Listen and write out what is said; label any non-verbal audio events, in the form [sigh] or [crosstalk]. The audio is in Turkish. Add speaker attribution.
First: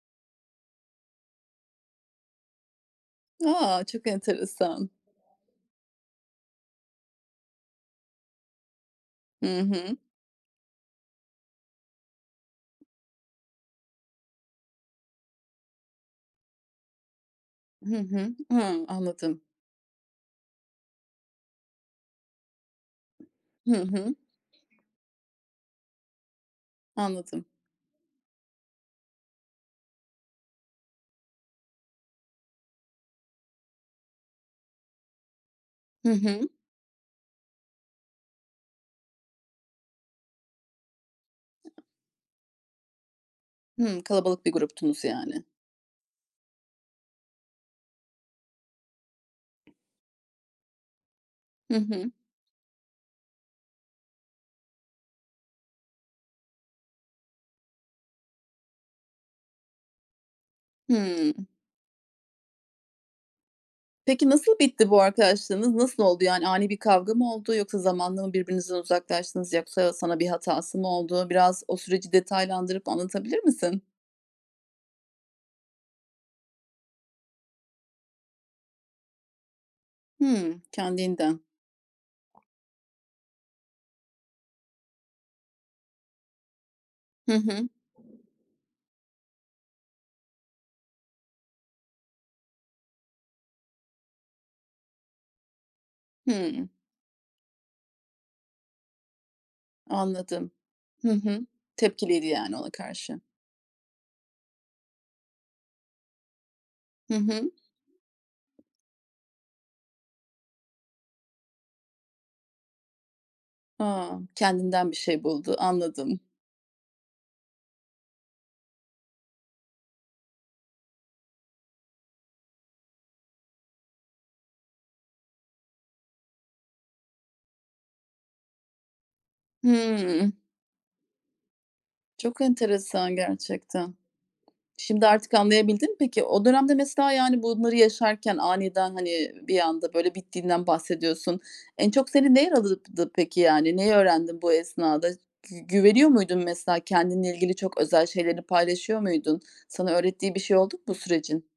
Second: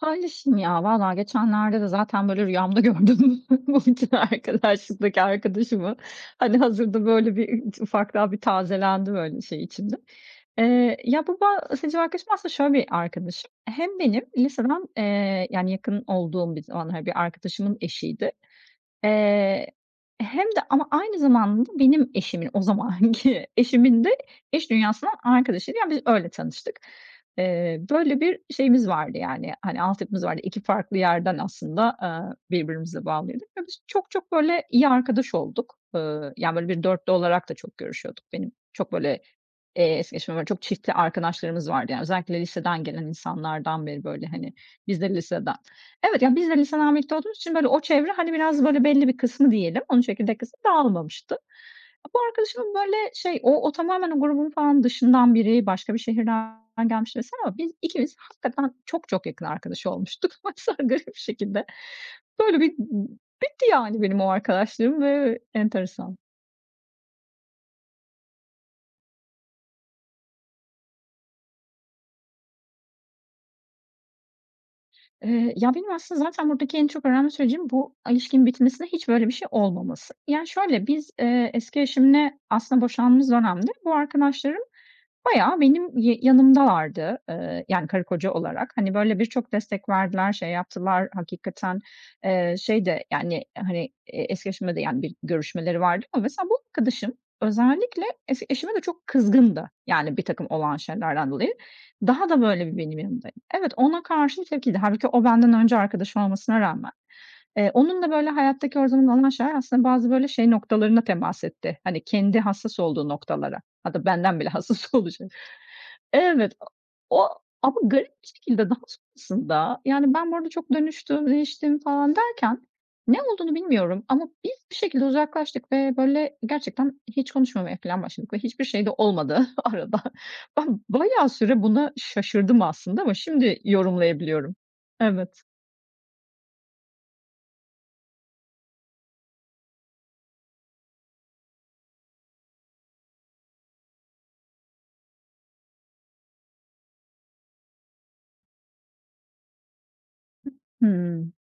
Speaker 1: Paylaşayım ya vallahi geçenlerde de zaten böyle rüyamda gördüm bu
Speaker 2: A! Çok
Speaker 1: biten
Speaker 2: enteresan.
Speaker 1: arkadaşlıktaki arkadaşımı. Hani, hazırda böyle bir, eee, ufak daha bir tazelendi böyle
Speaker 2: Hı
Speaker 1: şey içinde.
Speaker 2: hı.
Speaker 1: Eee, ya bu bahsedeceğim arkadaşım aslında şöyle bir arkadaşım, hem benim liseden, eee, yani, yakın olduğum bir zamanlar, bir arkadaşımın
Speaker 2: Hı
Speaker 1: eşiydi,
Speaker 2: hı. Hı. Anladım.
Speaker 1: eee, hem de ama aynı zamanda benim eşimin, o zamanki
Speaker 2: Hı
Speaker 1: eşimin de
Speaker 2: hı.
Speaker 1: iş dünyasından arkadaşıydı, yani, biz öyle tanıştık.
Speaker 2: Anladım.
Speaker 1: Eee, böyle bir şeyimiz vardı, yani, hani, altyapımız vardı, 2 farklı yerden aslında, eee, birbirimize bağlıydık ve biz çok çok böyle iyi arkadaş olduk,
Speaker 2: Hı
Speaker 1: eee,
Speaker 2: hı.
Speaker 1: yani, böyle bir 4'lü olarak da çok görüşüyorduk benim. Çok böyle es geçemem, böyle çok çiftli arkadaşlarımız vardı, yani, özellikle liseden gelen insanlardan
Speaker 2: Hımm.
Speaker 1: beri böyle,
Speaker 2: Kalabalık bir
Speaker 1: hani, biz
Speaker 2: gruptunuz
Speaker 1: de
Speaker 2: yani.
Speaker 1: liseden, evet ya biz de liseden birlikte olduğumuz için böyle o çevre, hani, biraz böyle belli bir kısmı diyelim, onun çekirdek kısmı dağılmamıştı.
Speaker 2: Hı hı.
Speaker 1: Bu arkadaşımın böyle şey o o tamamen o grubun falan dışından biri, başka bir şehirden gelmiş mesela ama biz ikimiz hakikaten çok çok yakın arkadaş olmuştuk. Bak sen garip bir
Speaker 2: Hımm.
Speaker 1: şekilde. Böyle bir bitti, yani, benim o
Speaker 2: Peki nasıl bitti bu
Speaker 1: arkadaşlığım ve
Speaker 2: arkadaşlığınız? Nasıl
Speaker 1: enteresan.
Speaker 2: oldu, yani, ani bir kavga mı oldu yoksa zamanla mı birbirinizden uzaklaştınız? Yoksa sana bir hatası mı oldu? Biraz o süreci detaylandırıp anlatabilir misin?
Speaker 1: Eee, ya benim aslında zaten buradaki en çok öğrenme sürecim bu ilişkinin bitmesinde hiç böyle bir şey olmaması. Yani,
Speaker 2: Hımm,
Speaker 1: şöyle, biz,
Speaker 2: kendiliğinden.
Speaker 1: eee, eski eşimle aslında boşandığımız dönemde bu arkadaşlarım bayağı benim y yanımdalardı.
Speaker 2: Hı
Speaker 1: Eee,
Speaker 2: hı.
Speaker 1: yani, karı koca olarak. Hani, böyle birçok destek verdiler, şey yaptılar hakikaten, eee, şey de, yani, hani, eski eşime de, yani, bir görüşmeleri vardı ama mesela bu
Speaker 2: Hımm.
Speaker 1: arkadaşım özellikle eski eşime de çok kızgındı, yani, birtakım
Speaker 2: Anladım.
Speaker 1: olan
Speaker 2: Hı
Speaker 1: şeylerden
Speaker 2: hı.
Speaker 1: dolayı.
Speaker 2: Tepkiliydi,
Speaker 1: Daha da
Speaker 2: yani, ona
Speaker 1: böyle benim
Speaker 2: karşı.
Speaker 1: yanımdaydı. Evet ona karşı tepkiliydi. Hâlbuki o benden önce arkadaşı olmasına rağmen.
Speaker 2: Hı hı.
Speaker 1: Eee, onunla böyle hayattaki her zaman olan şeyler aslında bazı böyle şey noktalarına temas etti. Hani, kendi hassas olduğu noktalara. Hatta
Speaker 2: A.
Speaker 1: benden bile
Speaker 2: Kendinden
Speaker 1: hassas
Speaker 2: bir şey
Speaker 1: oluşu...
Speaker 2: buldu, anladım.
Speaker 1: Evet o o ama garip bir şekilde daha sonrasında, yani, ben bu arada çok dönüştüm, değiştim falan derken ne olduğunu bilmiyorum ama biz bir şekilde uzaklaştık ve böyle gerçekten hiç konuşmamaya filan başladık ve hiçbir şey de olmadı [chuckles] arada.
Speaker 2: Hımm.
Speaker 1: Ben bayağı süre buna
Speaker 2: Çok
Speaker 1: şaşırdım aslında ama
Speaker 2: enteresan
Speaker 1: şimdi
Speaker 2: gerçekten.
Speaker 1: yorumlayabiliyorum.
Speaker 2: Şimdi artık
Speaker 1: Evet.
Speaker 2: anlayabildin mi peki? O dönemde mesela, yani, bunları yaşarken aniden hani bir anda böyle bittiğinden bahsediyorsun. En çok seni ne yaraladı peki yani? Neyi öğrendin bu esnada? Gü güveniyor muydun mesela kendinle ilgili çok özel şeylerini paylaşıyor muydun? Sana öğrettiği bir şey oldu mu bu
Speaker 1: Hımm.
Speaker 2: sürecin?